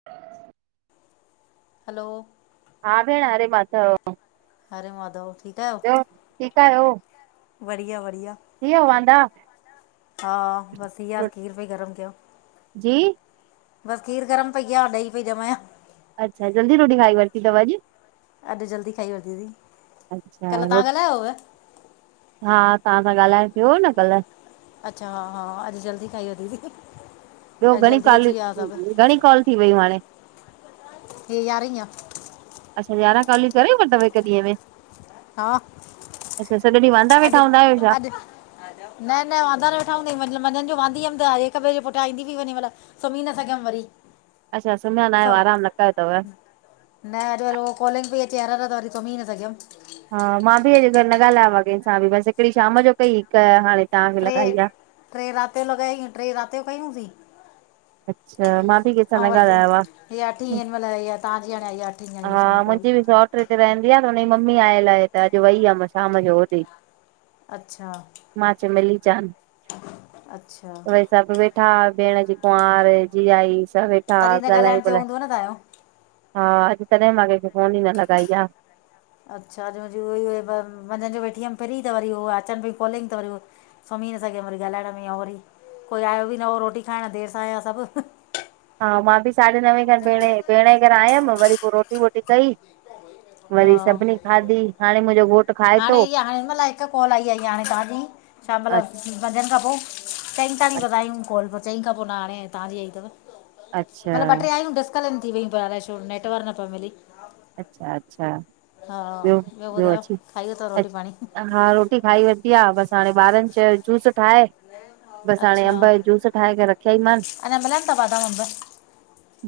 [inaudible] हलो हा भेण, हरे माधव हरे माधव ठीकु आहियो? ब्यो ठीकु आहियो? बढ़िया बढ़िया थी विया वांदा? हा, बस हिंयर खीर पई गरम कया जी बस खीर गरम पई कया ॾही पई जमाया अच्छा जल्दी रोटी खाई वरती तव अॼु अॼु जल्दी खाई वरतिसी। अच्छा हा तहां सां ॻाल्हाइणु थियो हो न कल्ह अच्छा हा हा अॼु जल्दी खाई वतीसी ॿियो, घणी कॉ घणी कॉल थी वयूं हाणे? हे यारहें आ अच्छा यारहां कालियूं करे वरतव हिक ॾींंह में? हा अचछा, सॼो ॾींहुं वांदा वेठा अॼु हूंदा आहियो छा? अॼु न न वांदा न वेठा हूंदायूं मझंद जो वांदी हुअमि त हिक ॿिए जे पुठां ईंदी बि वञी मतलब सुम्ही न सघियमि वरी। अच्छा सुम्हिया न आहियो आरामु सभु न कयो तव न अॼु वरी उहो कोलिंग पई अचे हर हर त वरी सुुमी न सघियमि। हा मां बि अॼु न ॻाल्हायो आ कंहिंसां बि बसि हिकिड़ी शाम जो कई हिक हाणे तव्हांखे टे लॻाई आहे टे राति जो लॻाई टे राति जो कयूंसीं अच्छा मां बि कंहिंसां न और ॻाल्हायो आहे हे अठी हिनमल तहाँजी आई अठी ई आई तहाँजी कोल इते रहंदी आ त हुनजी मम्मी आयल आ त अॼु वई हुयमि शाम जो होॾे अच्छा मां चयो मिली चान अच्छा सभु वेठा हा भेण जी कुंवार जीजायी सभु वेठा तॾहिं न ॻाल्हायूं ॻाल्हाइण थियो ॿोलायूं हूंदव न तव्हांजो हा अॼु तॾहिं मां कंहिंखे फ़ोन ई न लॻाई आ। अच्छा मुंहिंजी उ मंझंद जो वेठी हुअमि फ्री त वरी उ अचनि पई कॉलिंग त वरी सुम्ही न सघियम वरी ॻाल्हाइण में ओ वरी कोई आयो बि न हो रोटी खाइण देरि सां आया सभु हा मां बि साढे नवें खनि भेण भेण जे घरा आयमि वरी पो रोटी वोटी कई हा वरी सभिनी खाधी हाणे मुंहिंजो घोट हाणे इअ हाणे हिन महिल हिकु कॉल आई आई हाणे तव्हांजी शामल अच्छा मंझंदि खां पो चई ताई लॻायूं कॉल चई खां पो न हाणे जे तहाँजी आई तव अच्छा मतलब ॿ टे आयूं लनि थी वेई प पर छो नेटवर्क न पियो मिली [unintelligible] अच्छा अच्छा हा ॿियो ॿुधायो, खाई वतव रोटी पाणी? हा रोटी खाई वरिती आ बसि हाणे ॿारनि चयो जूस ठाह बस हाणे अच्छा अंब जो जूस ठाहे करे रखेया ई मान। अञा मिलनि था बादाम अंब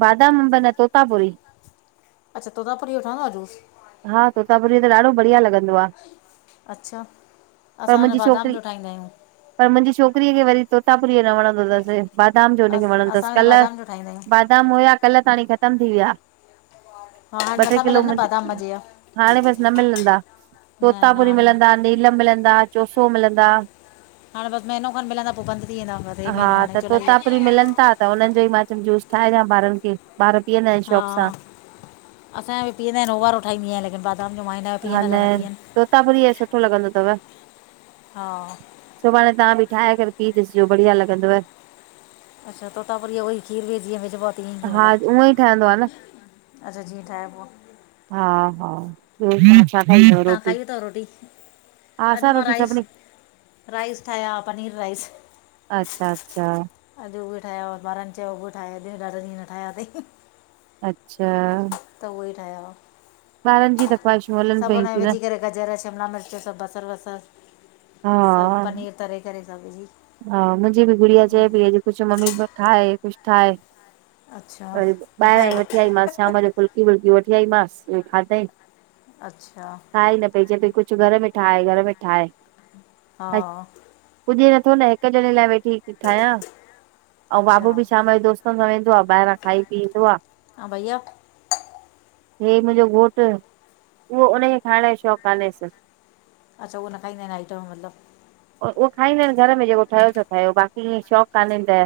बादाम अंब न तोतापुरी अच्छा तोतापुरी जो ठवंदो आ जूस? हा तोता पुरीअ त ॾाढो बढ़िया लॻंदो आ। अच्छा असां हुन मुंहिंजी छोकिरी बादाम जो ठाहींदा आहियूं। पर मुंहिंजी छोकिरीअ खे वरी तोतापुरीअ जो न वणंदो अथस। बादाम जो अस हुनखे वणंदो अथस असां त कल्ह बादाम जो ठाहींदा आहियूं बदाम हुया कल्ह ताणी खत्म थी विया। हा हाणे ॿ टे नथा मिलनि न किलोमी बादाम मज़े जा हाणे बस न मिलंदा। न न तोतापुरी हाणे न मिलंदा, नीलम मिलंदा, चोसो मिलंदा। हाणे बस महीनो खनि मिलंदा पोइ बंद थी वेंदा हे महीनो हाणे जोलाई। मिलन था त हुननि जो ई मां चयमि जूस ठाहे ॾियां ॿारनि खे ॿार पीअंदा आहिन शौक़ सां। असां बि पीअंद आहि आहिन उ वारो ठाहींदीय लेकिन [unintelligible] हा न तोतापुरी जो सुठो लॻंदो अथव। हा सुभाणे तां बि ठाहे करे पी ॾिसजो बढ़िया लॻंदव। अच्छा तोतापुरी उो ई खीर -वीर विझ बोआ ती ईईी हा मतिलब उअं ई ठहंदो आहे न अच्छा जीअ ठायबो आ। हा हा हूं। छा ठाईंथव तव्हां रोटी? खाई अथव रोटी हा अॼु आसां मां रोटी राइस सभिनी राइस ठाया पनीर राइस। अच्छा -अच्छा। अॼु उए ठाहिया हुया ॿारनि चयो उए ठाहे अॼ ॾा ॾींं खा ठहिया कान अथई। अच्छा त उहो ई ठहिया। ॿारनि जी त ख़्वाहिशूं हलनि पयूं थी न। विझी करे गजर, शिमला मिर्च सभ बसर -बसर हा सभ पनीर तरे करे सभ। हा मुंहिंजी बि गुड़िया चए पई अॼु कुझु मम्मी ठाहे कुझु ठाहे। अच्छा वरी न ॿाहिरां ई वठी आईमास ठाहिबो शाम जो फुल्की वुल्की वठी आईमास उहे खाधई। अच्छा खाहे न पई चए पई कुझु घर में ठाहे घर में ठाहे। हा पुॼ नथो न हिक ॼणे लाइ वेठी ठाहियां। ऐं अच्छा बाबू बि शाम जो दोस्तनि सां वेंदो आ ॿाहिरां खाई पी ईंदो आ। हा भईया। हे मुंहिंजो घोटु उहो उनखे खाइण जो शौंक़ कोन्हे स। अच्छा उह न खाईंदा आहिन आइटम मतलब। उहो खाईंदा आहिनि घर में जेको ठहियो सो ठहियो बाक़ी ईअं शौंक़ कान्हे त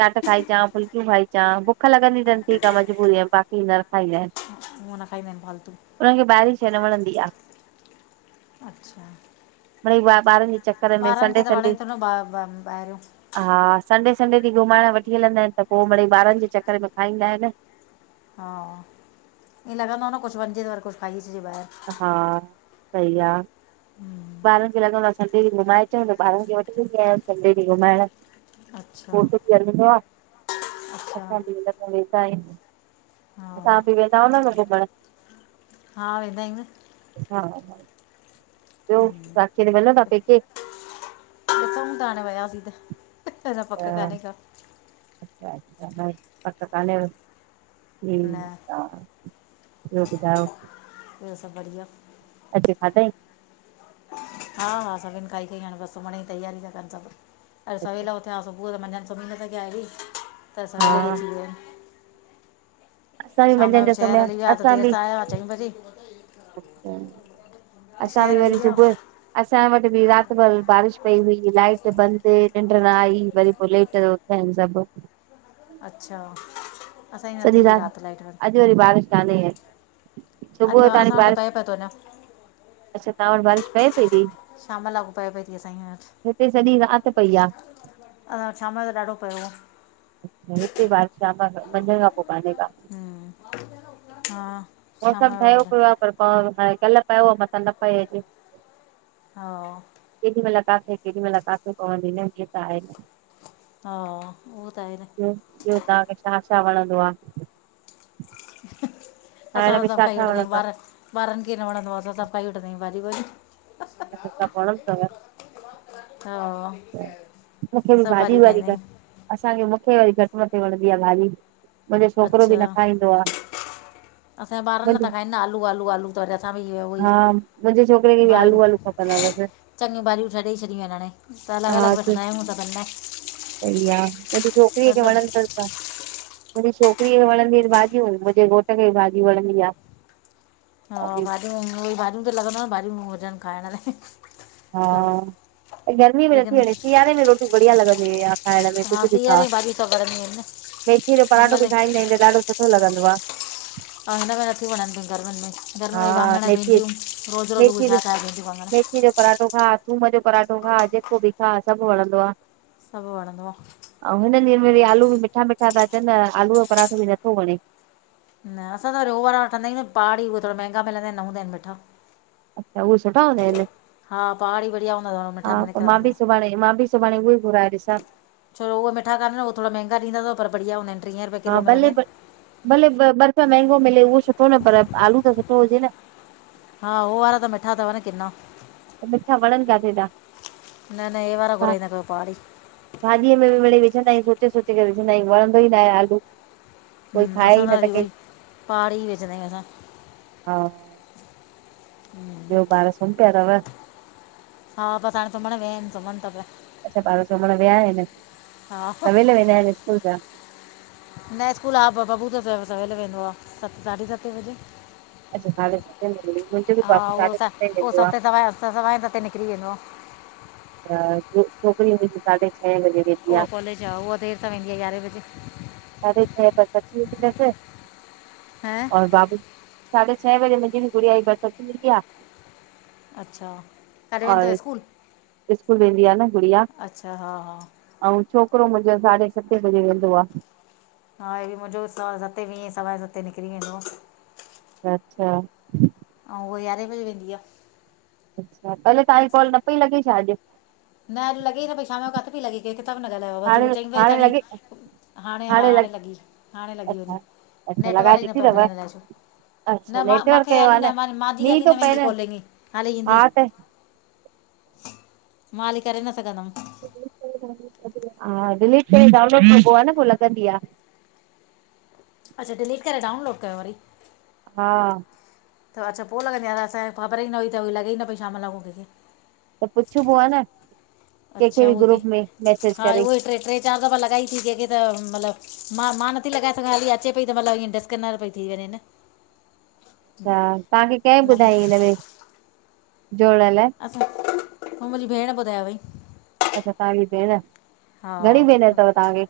चाट खाईचां फुल्कियूं खाई अचां बुख लॻंदी अथनि ठीक आ मजबूरी बाक़ी न खाईंदा आहिन। हुअ न खाईंदा आहनि फालतू। हुन खे ॿारी शइ न वणंदी आ। अच्छा मिॾई ॿारनि जे चक्कर ॿारनि खे त वणे थो न ॿाहिरियों। हा संडे -संडे ॾींह घुमाइण वठी हलंदा आहिन त पोइ वरी ॿारनि जे चक्कर में खाईंदा आहिन। हा ईअं लॻंदो आहे न कुझु वञिजे त वरी कुझु खाई अचिजे ॿाहिरि। हा सही आ ॿारनि खे लॻंदो आ। संडे ॾींह घुमाए अच त ॿारनि खे वठी वेंदी आहियां संडे ॾींह घुमाइण अच्छा पोइ घर वञिणों आ, अच्छा असां बि हिन सां वेठा आहियूं। असां हा बि वेंदा आहियूं न गॾु घुमण। हा, वेंदा आहियूं न। हा हा, ॿियो राखी ते मिलंदौ पेके। [unintelligible] पक काने का। अच्छा अच्छा, पक कन्हेव, न ठीक आ। ॿियो ॿुधायो? ॿियो सब बढ़िया। अची खादईं? हा हा, सभिनि खाई खईं आ, बसि सुम्हण जी तैयारी ता कनि सभु, अञु सवेल उथ् छा सुबुह त मझंदि [unintelligible] त असां हा इही अची विया। असां बि शामा मंझंदि जो शहर सुम्हिया हली वया, त असां बि देर आया चई बजे। अच्छा, असां बि शहर हली वरी विया सुबुह, असां वटि बि राति भर बारिश पई हुई लाइट बंदि निंड न आई, वरी पोइ लेट उथिया आहिनि सभु। अच्छा, असांजी न सॼी थी राति रात लाइट बंद। अॼु वरी बारिश कान्हे अॼु‌ सुबुह ताणी असां वटि त बारिश पए पियो थो वञां। अच्छा, तव्हां वटि बारिश पए पई ती, शाम लाॻू पए पई थी असांजे वटि हिते सॼी रात पई आ। अला शाम जो त ॾाढो पयो आ। हिते बारिश शाम, मंझंद खां पोइ कान्हें का हम्म हा शाम मौसम जो ठयो वॾा पियो आ पर पवणु पए, कल पियो हो, मतां न पए अॼु। हा। केॾी महिल किथे केॾी महिल किथे पवंदी न जीअ त आहे न। हा, उहो त आहे न। ॿियो, ॿियो तांखे छा छा वणंदो आ। असां खाइण में सबु छा खाई छा वठंदा आयूं, वणंदो ॿार, ॿारनि खे ई न वणंदो आ असां सब खाई उठंदीं आहियूं बाॼियूं ॿाॼियूं। अच्छा, सबु वणंदो तव। हा, मूंखे बि सबु भाॼी भाॼियूं वारी ठाईंदा घट आहियूं। असांखे मुखे वरी घटि वदि वणंदी आ भाॼी। मुंहिंजो छोकिरो बि न अच्छा खाईंदो आ, मुंहिंजो हिन, आलू आलू आलू। त वरी असां बि उहो ई हा, मुंहिंजे छोकिरे खे बि आलू आलू खपंदा तसि। चङी भाॼियूं तरे ॾेई छॾियूं आहिनि हाणे, अलगि हा अलगि चु विझंदा आहियूं दॿनि में। सही आ, मुंहिंजी छोकिरीअ खे वणंदसि कान्। मुंहिंजी छोकिरीअ खे वणंदियूं इन भाॼियूं, मुंहिंजे घोट खे भाॼी वणंदी आ। हा भाॼियूं, भाॼियूं त लॻंदव, भाॼियूं हुजनि खाइण लाइ। हा। सभु गर्मीअ में नथी लेकिन वणे, सियारे में रोटी बढ़िया लॻंदी आ खाइण में, कुछु भी सीयारे जूं भॼियूं त वणंदियूं इन न। मेथीअ जो हिन पराठो महिल बि खाईंदा आहियूं त ॾाढो सुठो लॻंदो आ। ऐं हिन खे नथियूं वणंनि गर्मियुनि में, गर्मियुनि में हा वांङण मेथी भिडियूं रोज़ु रोज़ु उहे मेथी जो छा ठाहिजनि वांङण। मेथी जो पराठो खाउ थूम जो पराठो खाउ जेको बि खाउ सभु वणंदो आ। सभु वणंदो आ। अऊं हिन ॾींहनि में वरी आलू बि मिठा मिठा ता अचनि न, आलूअ जो पराठो बि नथो वणे। न असां त रो वारा वठंदा आहियूं न पहाड़ी उहे थोरा महांगा मिलंदा आहिनि न हूंदा आहिनि मिठा। अछा उए सुठा हूंदा आइन हा पहाड़ी बढ़िया हूंदा अथव हा मिठा न त मां निकिरंदा बि अथव सुभाणे मां बि सुभाणे उए ई घुराए ॾिसा। छो उए मिठा कानन हो थोड़ा मेंगा ॾींदा तव पर बढ़िया हूंदा आइन। हा भले भले ॿ रुपया मेहंगो मिले उओ सुठो न पर आलू त सुठो हुजे न। हा हो वारा त मिठा तव न किनां। मिठा वणनि किथे था न न हे वारा घुराईंदा कयो पहाड़ी। भाॼीअ में मिड़ई विझंदा आयूं सोचे सोचे करे विझंदा आयूं वणंदो ई न आए आलू। हम कोई खाए असां ई त न अरी कंहिं उएई पहाड़ी ई विझंदा आयूं असां। हा हूं ॿियो ॿार सुम पिया तव। हा बस हाणे सुमण विया अन सुमन ता पिया। अच्छा ॿार सुमण विया आइन हा सवेल वेंदा आइन स्कूल छा? न स्कूल हा ब बबू त सवेल वेंदो आ सत साढे सत बजे। अच्छा साढे सते में मुंहिंजो बि हा बाबू उ साढे स सते उओ वेंदो सत सवा‌ सते निकरी वेंदो आ। हा छो छोकरी वेंदी तई साढे छह बजे वेंदी उहा आहे कॉलज आ उआ देर सां वेंदी आ यारहे बजे। साडे छै बस अची वेंदी तस। हा और बाबू साढे छह बजेे मुंजी बि गुड़िया जी बस अची वेंदी आ। अच्छा करे वेंदव और स्कूल। स्कूल वेंंदी आ न गुड़िया। अच्छा हा हा अऊं छोकरो मुंजो साढे सतें बजे वेंदो आ। हा हे बि मुंजो सवा सते वीह सवा सते निकरी वेंदो आ। अच्छा अऊ़ उअ यारहें बजे वेंदी आ। अच्छा पहले तांजी कॉल न पई लॻे छा अॼ? न लॻे न पई शाम जो काथे पी लॻे। के किथां बि न ॻाल्हायो हाणे आ चईं बजे हाणे ताणी लॻे हाणे हा हाणे लॻी हाणे लॻी वञी। अच्छा अच्छा लॻाए नेटवर्क ई न ॾिठी पिया अथव मिलन अलाए छो, अच्छा न मां नेटवर्क मांखे जो हाली आहे न म मांजी मींहुं हाली थो न पए वेंदी कोलिंग खाली हा ईंदी। त मां हाली करे न सघंदम। हा डिलीट करे डाउनलोड कॿो आ न पो लॻंदी आ। अच्छा डिलीट करे डाउनलोड कयूं वरी। हा त अच्छा पो लॻंदी आ अलाए असांखे ख़बर ई न हुई त लॻे ई न पई शाम लाखूं केंखे। त पुछबो आ न। कंहिंखे अच्छा बि उखे ग्रुप में मैसेज हा करे उओ ई ट्रे ट्रे। चार दफ़ा लॻाई थी केंखे त मतलब मां मां नथी लॻाए सघां खाली अचे पई त मतलब इअं डिसकनर पी थी वञे न। अच्छा तांखे कें न बस ॿुधाई हिनमें जोड़ण लाइ। असां मुंजी भेण ॿुधायो हुयई। अच्छा तांजी भेण, हा घणी भेनर तव तांखे?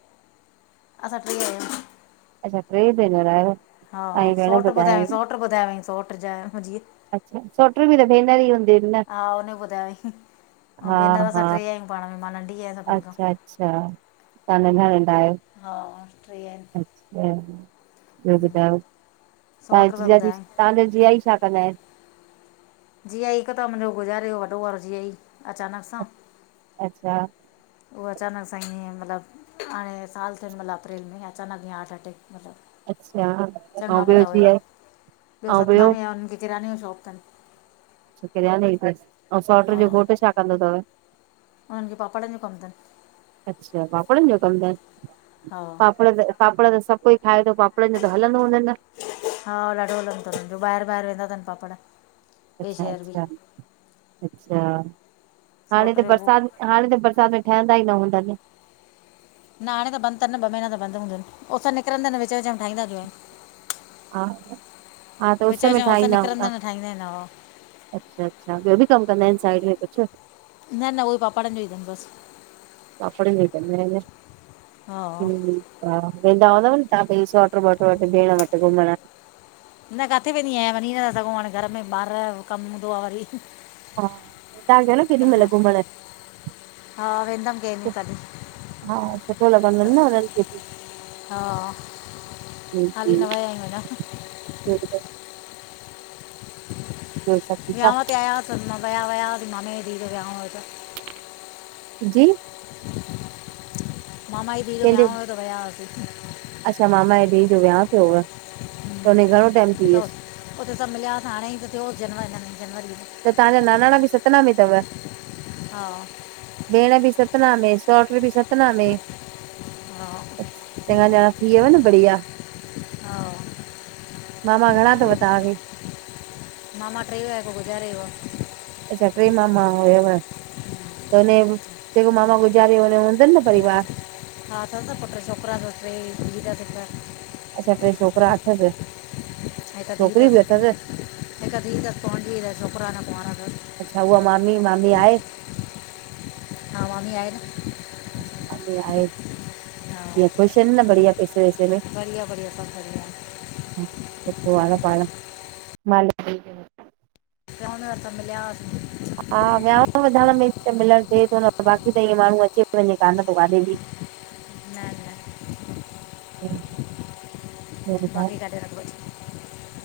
असां ट्रे आयूं। अच्छा ट्रे भेनर आयो हा सोट्र ॿुधाईं सोट्र ॿुधायो हुयई सोट्र जे मुंजीअ। अचछा सोटरू बि त भेनर ई हूंदयून न। हा हुन ॿुधायोईं ऐं हा भेनर असां हा टे आ आहियूं पाण में, मां नंढी आहियां सभिनि खां अच्छा अच्छा, तव्हां नंढा नंढा आहियो। हा ट्रे आन अछा, ॿियो ॿुधायो? सौट तहाँजो रुपया जीयाजी ॿुधायईं तव्हांजो जीयाजी छा कंदा आहिनि? जीयाजी हिकु त मुंहिंजो गुज़ारे वयो वॾो वारो जीयाजी अचानक सां अचछा उहो अचानक सां ईअं मतिलब हाणे साल थियन मतलब अ्परेल में अचानक ईय हार्ट अटेक अचछा चङा भला हुया, ॿियो सतना में उन्हनि खे किरयाने जो शॉप तन। अछा किरियाने जी तस, अऊ सोट्र जो घोटु छा कंदो थव? उन्हनि खे पापड़नि जो कमु तनि। अचछा पापड़नि जो कमु तन, हा पापड़ त पापड़ त सभु कोई खाए थो, पापड़नि जो त हलंदो हूंदुन? हा ॾाढो हलंदो तन ॿाहिरि ॿाहिरि वेंदा तन पापड़ ॿिए अच्छा शहर बि अच्छा अच्छा, हाणे सौट त जो उहो बरसाति हाणे त बरसाति में ठहंदा ई न हूंदा न न हाणे त बंदि तन ॿ महीना त बंदि हूंदनि उस निकंरदन त विच विच में ठहींदा जो आहिन। हा, हा त उस विच विच में ठाहींदा निकिरंदा हूंदा। आहिनि ठाहींदा आहिनि हा अच्छा अच्छा, ॿियो बि कमु कंदा आहिनि साइड में कुझु? न न उहोई पापडनि जो ई तन बस पापड़न जो ई तन हा हम हा वेंदा हूंदव न तव्हां पहिंजी सोट्र वोट्र वटि भेण वटि घुमण? न काथे वेंदी आहियां वञी नथा सघूं हाणे घर में ॿार कमु हूंदो आ वरी हा तहां ईंदा कयो न केॾी महिल घुमण। हा वेंदमि कंहिं ॾींहुं कॾहिं हा सुठो लॻंदुन न हुननि खे बि हा, जी जी हाली न वयायूं अना ॿियो ॿुधायो? ॿियो सभु ठीकु विहाव ते आयास वया वयास मामे जी धी जो विहाव हुयो त जी मामा धीउ जो कंहिंजे विहाव हुयो त वया हुआसीं। अच्छा मामा जे धीउ जो विहाांउ थियो हुव, त हम्म, हुन खे घणो टाइम थी त वियुसि? उते सब मिलयास हाणे ई त थियोस जनवरी नवी जनवरी में त तव्हांजा नानाणा बि सतना में थव? हा भेण बि सतना में सहुट बि सतना में हा चङा जणा थी वयव न बढ़िया हा मामा घणा तव तव्हांखे? मामा टे हुया हिक गुज़ारे वियो आ। अच्छा टे मामा हुयव। त हुन जेको मामा गुज़ारे हुन जो हूंदनि न परिवार? हा अथस न पुट छोकिरा तस टे धीउ तस हिक अच्छा टे छोकिरा अथसि, हिकु छोकिरी ऐं बि अथसि। हिकु धीउ तस पढंदी तस, छोकिरा अञां कुवांरा तस। अच्छा उहा मामी, मामी आहे। हा मामी आहे न अच्छा मम्मी आहे। हा [unintelligible] ख़ुश आहिनि न, बढ़िया पैसे वैसे में बढ़िया बढ़िया सभु बढ़िया आहे अच्छा, पोइ हाणे पाण मालिक जी चओ न त, मिलिया होसीं। हा विहांव वधण में त मिलणु थिए थो न, बाक़ी त ईअं माण्हू अचे वञे कान थो काॾे बाकी [inaudible] न न हं बाक़ी काथे रखो,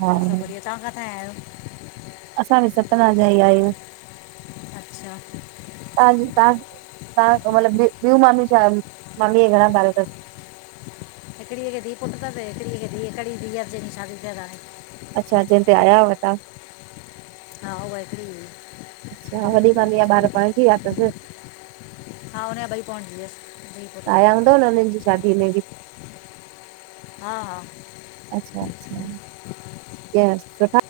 हा सभु बढ़िया, तव्हां काथां आया आहियो? असां बि सतना जा ई आहियूं। अच्छा तव्हांज तव्हां, तव्हां मतलब ॿियूं मामीअ छा मामीअ घणा ॿ ॿार तसि? हिकिड़ी खे धीउ पुट तस, हिकिड़ी खे [unintelligible] हिकड़ी धीअ जंहिंजी शादी थियल आहे। अच्छा, जंहिं ते आया हुआ तव्हां? हा, हूअ हिकड़ी हुई। अच्छा, वॾी मामीअ जा ॿार पणिजी विया तसि? हा हुन जा ॿई पणिजी वियसि, धीअ पुट। त उन्हनि जी शादीअ में बि हा हा अच्छा-अच्छा कीअं सुठा